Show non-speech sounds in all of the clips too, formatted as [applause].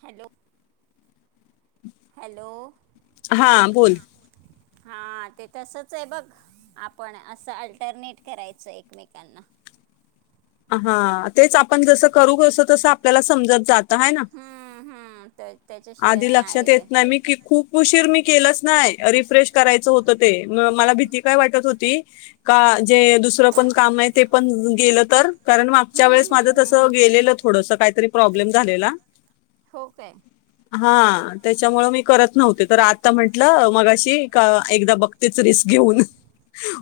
Hello, hello हा बोल. हा ते तसच आहे बघ. आपण असं अल्टरनेट करायचं एकमेकांना. हा तेच आपण जस करू कस तस आपल्याला समजत जात त आहे ना? हम्म हम्म तर त्याच्याशिवाय आधी नाही लक्षात आयडिया येत नाही. मी की खूप उशीर मी केलाच नाही रिफ्रेश करायचं होतं ते. म मला भीती काय वाटत होती का, जे दुसरं पण काम आहे ते पण गेलं तर? कारण मागच्या वेळेस हम्म माझं हम्म तस हम्म हम्म गेलेलं थोडस, काहीतरी प्रॉब्लेम झालेला. हो काय? हा त्याच्यामुळे मी करत नव्हते. तर आता म्हंटलं मगाशी का एकदा बघतीच रिस्क घे घेऊन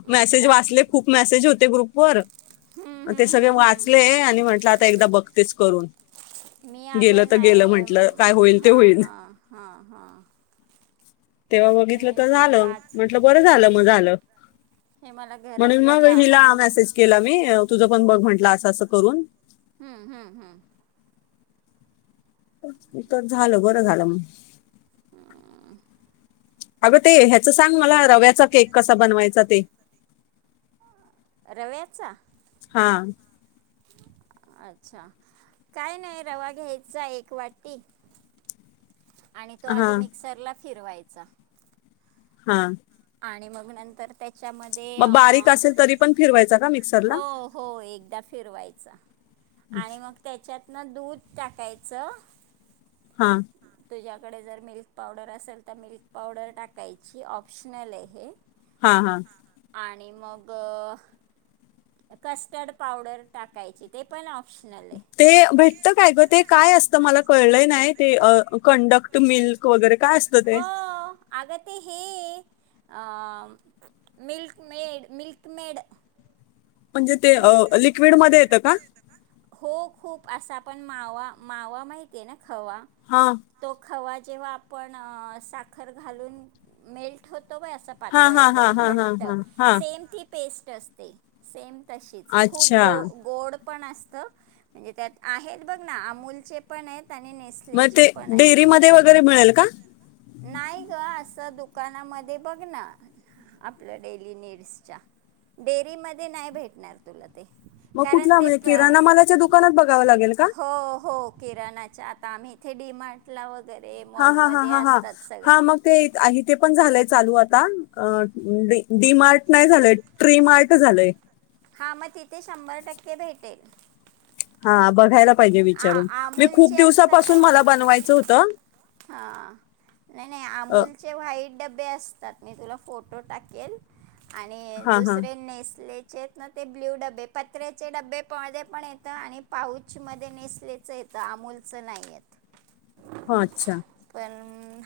मॅसेज अच्छा वाचले, खूप मॅसेज होते ग्रुप वर. हम्म ते हम्म सगळे हम्म वाचले हम्म आणि म्हटलं आता एकदा बघतेच करून. मी अगं गेलं तर नाही, गेलं अं म्हटलं काय होईल ते हं होईल हं हं हं. तेव्हा बघितलं तर झालं. म्हटलं बरं झालं मग झालं हे मला म्हणून घरातल्या मग हिला कामांमुळे मेसेज केला मी अ तुझं पण बघ म्हटल असं असं करून. हं हं हं. तर झालं. बरं झालं मग. हम्म अगं ते ह्याच सांग मला. रव्याचा केक कसा बनवायचा? ते. रव्याचा? हां. अच्छा काय नाही. रवा घ्यायचा एक वाटी, आणि तो हा आधी मिक्सरला फिरवायचा. हां. आणि मग नंतर त्या मग बारीक असेल तरी पण फिरवाय हो हो, एकदा फिरवायचा आणि मग त्याच्यात ना दूध टाकायचं. हां. तुझ्याकडे जर मिल्क पावडर असेल तर मिल्क पावडर टाकायची, ऑप्शनल आहे. हां हां. आणि मग कस्टड पावडर टाकायची ते पण ऑप्शनल आहे ते भेटत काय ग ते काय असतं मला कळलंय नाही ते अ कंडक्ट मिल्क वगैरे काय असतं ते हो आग ते हे मिल्क मेड मिल्क मेड म्हणजे ते मिल्क लिक्विडमध्ये येतं का? पण मावा मावा माहिती आहे ना खवा हा तो खवा जेव्हा आपण साखर घालून मेल्ट होत तो असा हा पातळ हा हा एकदम हा हा घट्ट हा हा सेम ती पेस्ट असते सेम तशीच खूप अच्छा गो गोड पण असत म्हणजे त्यात आहेत बघ ना अमूलचे पण येत आणि मग नेसल्याचे ते पण डेअरीमध्ये आहेत वगैरे मिळेल का नाही ग अस दुकानामध्ये बघ ना आपल्या डेली नीड्सच्या डेअरी मध्ये नाही भेटणार तुला. मग कारण कुठला ते म्हणजे प्र किराणा मालाच्या दुकानात बघावं लागेल का हो हो किराणाच्या आ आम्ही इथे डी मार्टला व हा हा हा ह हा हा मग ते ते पण झालंय चालू आता अ डी मार्ट नाही झालंय ट्री मार्ट झालंय. हा मग तिथे शंभर टक्के भेटेल. हा बघायला पाहिजे आ विचारून मी खूप अमूलचे दिवसापासून मला बनवायचं होतं हा नाही नाही अ, अमूलचे वाईट डब बे असतात मी तुला फोटो टाकेल आणि हा हा दुसरे नेसले नं ते ब्ल्यू डबे पत्र्याचे डबे प पण येत आणि पाऊच मध्ये ते नेसलेच येतं अमूोलचं नाहीयेत. हो अच्छा.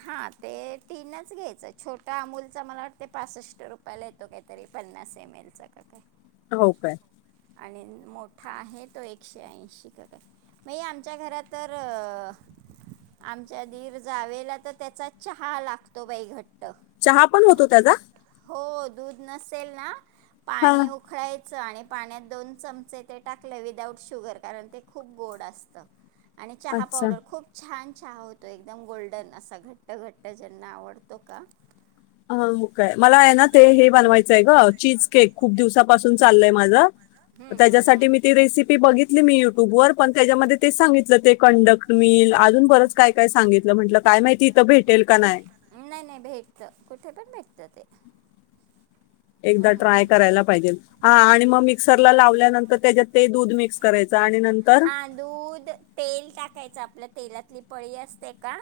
हा ते तीनच घ्यायचं छोटा अमूलच मला वाटतते पासष्ट रुपयाला येतो काहीतरी पन्नास [unintelligible] हो काय. आणि मोठा आहे तो एकशे ऐंशी कर मग आमच्या घरात तर आमच्या दीर जावेला तर त्याचा चहा लागतो बाई घट्ट. चहा पण होतो त्याचा. हो दूध नसेल ना हा पाणी उखळायचं आणि पाण्यात दोन चमचे ते टाकले विदाउट शुगर कारण ते खूप गोड असत. आणि चहा अच्छा पावडर खूप छान. चहा होतो एकदम गोल्डन असा घट्ट घट्ट ज्यांना आवडतो का. हा काय मला आहे ना ते हे बनवायचंय ग चीज केक खूप दिवसापासून चाललय माझं. हम्म हम्म हम्म. त्याच्यासाठी मी ती त्यासाठी रेसिपी बघित ली मी युट्यूब वर पण बघितली त्याच्यामध्ये तेच सांगितलं ते कंडक्ट मिल अजून बरच काय काय सांगितलं म्हंटलं काय माहिती इथं भेटेल का नाही नाही नाही भेटतं. कुठे भेटतं ते. एकदा ट्राय हम्म. करायला पाहिजे, हा आणि मग मिक्सरला लावल्यानंतर त्याच्यात ते दूध मिक्स करेल. हा दूध, तेल टाकायचं आपलं तेलातली पळी असते का..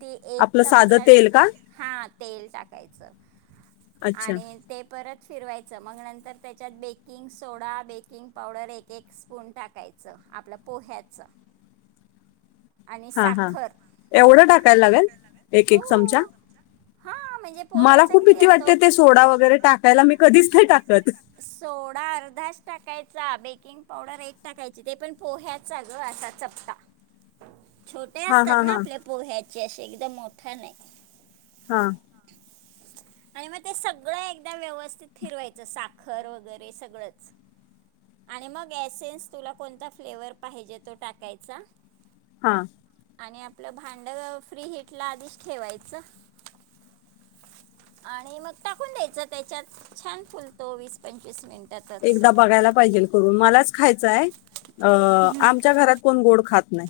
ते एक आपलं साधं चमचा, तेल का हा तेल टाकायचं. अच्छा आणि ते परत फिरवायच मग नंतर त्याच्यात बेकिंग सोडा, बेकिंग पावडर, एक एक स्पून टाकाय च आपल्या पोह्याच. हा हा एवढं टाकायला लागेल एक हो एक चमचा. हां म्हणजे मला पोह्याचा खूप किती भिती असतो वाटते ते भीती सोडा वगैरे टाकायला मी कधीच नाही टाकत. सोडा अर्धाचं टाक. कायचा बेकिंग पावडर एक टाकायची ते पण पोह्याचा ग असा चपटा. छोट्या हा असतात हा ना हा आपल्या पोह्याचे असे एकदम मोठा नाय. हा. आणि म ते सगळं एकदमचं व्यवस्थित फिरवायचं, साखर वगैरे सगळंच आणि मग एसेन्स तुला कोणता फ्लेवर पाहिजे तो टाकायचा. हा. ‌ आणि आपलं भांड फ्री हिटला आधीच ठेवायचं. आणि मग टाकून द्यायचं त्याच्यात छान फुलतो वीस पंचवीस मिन एकदा बघायला पाहिजेल करून मलाच खायचाय आअ आमच्या घरात कोण गोड खात नाय.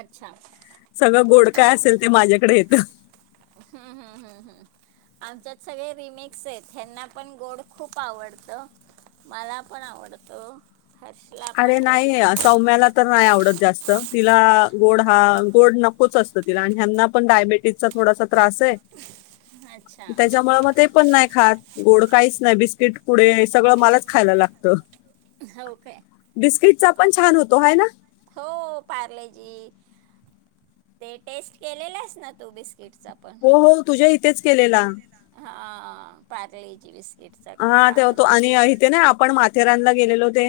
अच्छा सगळं गोड काय असेल ते माझ्याकड येतं. हूं हूं हूं हूं आमच्यात सगळे रिमिक्स येत त्यांना पण गोड खूप आवडत. मला पण आवडत. अरे नाही सौम्याला तर नाही आवडत जास् त तिला गोड हा गोड नकोच असत तिला आणि हयांना पण डायबेटीजचा थोडासा. त्रास ये, अच्छा त्याच्यामुळे म ते पण नाय खात. गोड काहीच नाय बिस्किट पुडे सगळं मलाच खायला लागतं. हो काय? बिस्किटचा पण छान होतो हाय ना. हो पारलेजी ते टेस्ट केलेलंस ना तू बिस् हो हो तुझ्या इथेच केलेला. हा पारलेजी बिस्क हा ते होतो आणि इथे ना आपण माथेरानला गेलेलो ते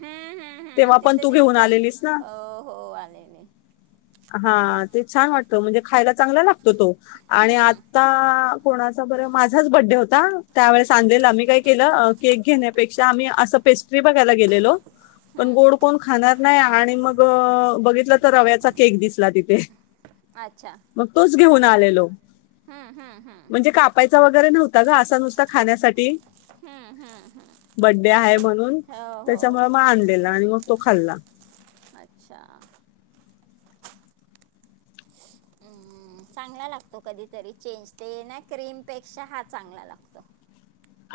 हम्म हम्म हम्म तेव्हा पण तिथं तू घेऊन दिलत आलेलीस ना हो हो आलेले. हा ते छान वाटतं म्हणजे खायला चांगला लागतो तो आणि हम्म आता कोणाचा बर माझाच बड्डे होत ता त्यावेळेस आणलेला मी काय केलं अ केक घेण्यापेक्षा आम्ही असं पेस्ट्री बघायला गेलेलो. पण हम्म गोड कोण खाणार नाय आणि मग बघितलं तर रव्याचा केक दिसला तिथे अच्छा मग तोच घेऊन आलो हम्म हम्म हम्म म्हणजे कापायचा वगैरे नव्हता ग आसा नुसता खाण्यासाठी हम्म हम्म हम्म बड्डे हाय म्हणून हो हो त्याच्यामुळे मग आणलेला आणि मग तो खल्ला. अच्छा हम्म् चांगला लागतो कधीतरी चेंज ते ना क्रीमपेक्षा हा चांगला लागतो.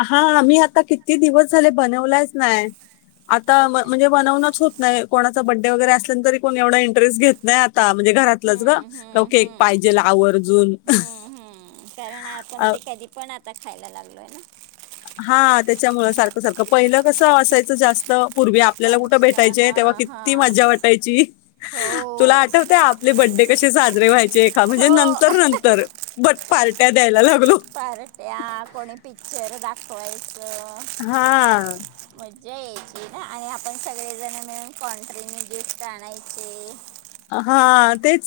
हा आम्ही आता किती दिवस झाले बनवलाच नाय आता हो म काय म्हणजे बनवूनच होत नाय कोणाचा बड्डे वगैरे असल्या तरी कोण एवढा इंटरेस्ट घेत नाय आ ता म्हणजे घरात ग हम्म का हम्म केक हम्म पाहिजेल आवर्जून हम्म हम्म कारण आपण आ ते कधी पण आता खायला लागलोय ना. हा त्याच्यामुळ सारखं सारखं पहिलं कसं असायचं जास्त पूर्वी आपल्याला कुठ फंक्शन भेटायचे हा तेव्हा किती हा मजा वाटायची तुला हो आठवते आपले बडे ड्डे कसे साज ते का हो म्हणजे नंतर नंतर ब पार्ट्या द्यायला लागलो. पार्ट्या कोणी पिक्चर दाखवायचे हा मजा याची ना आणि आपण सगळेजण मिळून कॉन्ट्री ने गिफ्ट आणायचे. हा... तेच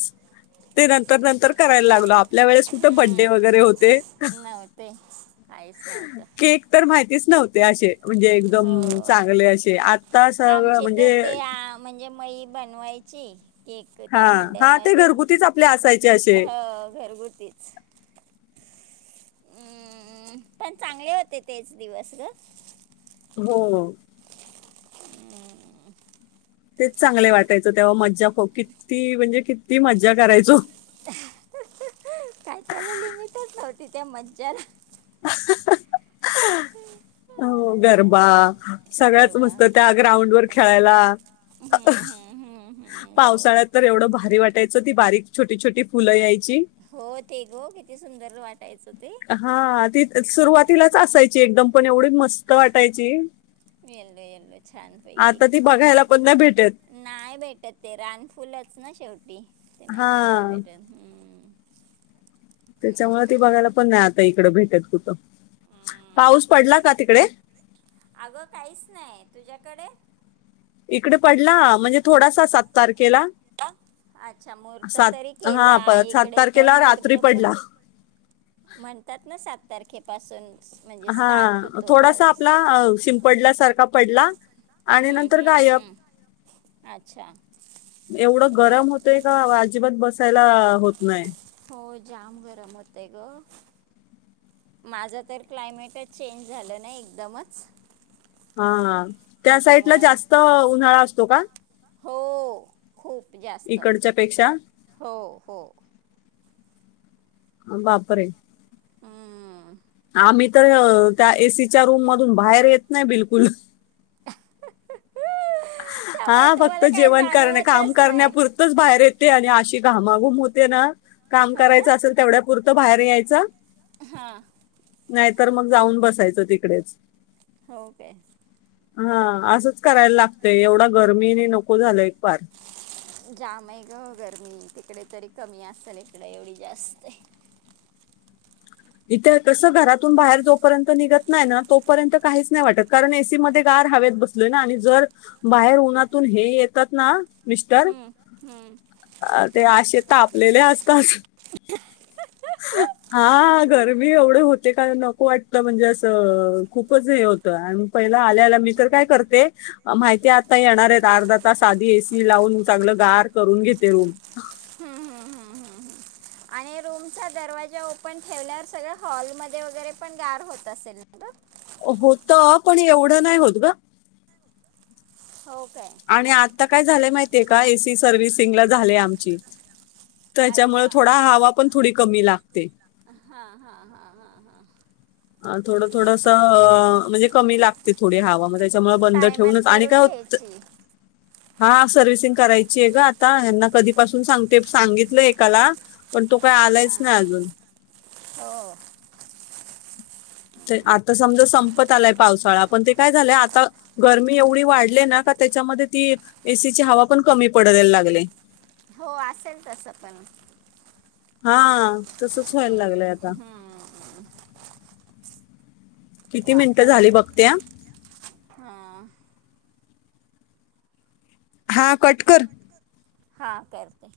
ते नंतर -नंतर करायला लागलो आपल्या वेळेस कुठे बड्डे वगैरे होते. नव्हतेच [inaudible] काहीच नव्हत केक तर माहितीच नव्हते असे म्हणजे एकदम चांगले- असे आता सगळं आमचे -म्हणजे तर ते आ, म्हणजे मई बनवायची.. केक त्या हा हा ते भांड्यामध्ये घरगुतीच आपले असायचे [inaudible] असे ह घरगुतीच हम्म पण चांगले होते तेच दिवस ग हो हम्म. तेच चांगले वाटायचं तेव्हा मज्जा किती म्हणजे किती मज्जा करायचो [inaudible] काय त्याल लिमिट नव्हतं त्या मजाला हो गर्बा सगळ्याच गरवा मस्त त्या ग्राउंड वर खेळायला हम्म हम्म हम्म [inaudible] हम्म बरोबर. पावसाळ्यात तर एवढं भारी वाटायचं ती बारीक छोटी- छोटी फुलं यायची हो ते ग किती सुंदर वाटायचं, ते हा ती -सुरुवातीलाच असायची एकदम पण एवढी मस्त वाटायची येल्लो येल्लो छानपैकी. आता ती बघायला पण नाही भेटत, नाही भेटत ते रानफुलच ना शेवटी ते नाही हा बघायला भेटत हम्म त्याच्यामुळे ती बघायला पण नाही आता इकडं भेटत कुठं. पाऊस हम्म. पडला का तिकडे? इकडे इकडे पडला म्हणजे थोडासा सात तारखे [unintelligible] अच्छा महूर्त सात तरी हा केला प- सात इकडे तर तारखेला महूर्त रात्री पण पडला म्हणतात ना सात तारखेपासून स- म्हणजे हा स्टार्ट होतो थोडासा पाऊस आपला शिंपडल्या सारखा पडला आणि हम्म, नंतर हम्म, गायब हम्म. अच्छा एवढं म्हणजे हो गरम होतय का अजिबात बसायला होत नाही. होय जाम गरम होतं आहे ग.. माझं तर क्लायमेटच चेंज झालं नाही एकदमच हा- हा त्या साइडला त्याच्यामुळे जास्त उन्हाळा असतो का? हो खूप जास्त इकडच्या पेक्षा हो -हो- बापरे! हम्म.... आम्ही तर त्या एसीच्या रूम मधून बाहेर येत नाही बिलकुल [inaudible] [inaudible] त्यामुळे हा फक्त तुम्हाला काही जेवण करणे काम जाणवतच नाही करण्यापुरतच बाहेर येत होते आणि अशी घामाघूम होते ना काम हो करायचं असेल तेवढ्या पुुरतं बाहेर यायचं हा.. नाही तर मग जाऊन बसायचं तिकडेच. हो काय.. हा असंच करायला लागतंय एवढा गर्मी ने नको झालंय फार [inaudible] जाम आहे ग [inaudible] तिकडे तरी कमी असेल इकडे एवढी जास्त आहे इथे कसं घरात इथून बाहेर जोपर्यंत निघत नाही ना तोपर्यंत काहीच नाही वाटत कारण एसीमध्ये गार हवेत बसलोय ना आणि जर बाहेर उन्हातून हे येतात ना मिस्टर, हम्म, हम्म. ते -आशे तापलेले असतात बस हा,, [unintelligible] गरमी एवढे होते का नको वाटतं म्हणजे असं खूपच हे होतो पहिला आले आले मी तर काय करते माहिती आता येणार आहेत अर्धा तास आधी एसी लावून चांगलं गार करून घे ते रूम [inaudible] हम्म, हम्म, हम्म, हम्म. हम्म. [inaudible] रूमचा दरवाजा ओपन ठेवल्यावर सगळ हॉलमध्येध्ये वगैरे पण गार होत असेल ना ग? होत. पण एवढं नाही होत ग. हो काय आणि आता काय झालंय माहितीय का, एसी सर्वि्हसिंगला झाले आमची त्याच्यामुळे अच्छा. थोडा पण थोडी हवा कमी लागते पण हा हा हा हा हा अ थोडं थोडस अ म्हणजे, कमी लागते थोडी हवामध्ये त्यामुळे बंद टायमात ठेवूनच आणि करून काय होत घ्यायची हा सर्व्हिसिंग करायचीय ग आता. ह्यांना कधीपासून सांगते सांगितलं एकाला पण तो तो काय आलायच हां नाही अजून हो ते आता समजा संपत आलाय पावसाळा पण, ते काय झालंय आता गरमी एवढी वाढली ना का त्याच्यामध्ये ती ए सी ची हवा पण कमी पडायला लागलय. हो. असेल तसं पण. हा. तसंच व्हायला लागलंय आता. हम्म, किती मिनिटं झाली वातावरण, बघते हा हा. हा. कट कर. हा. करते.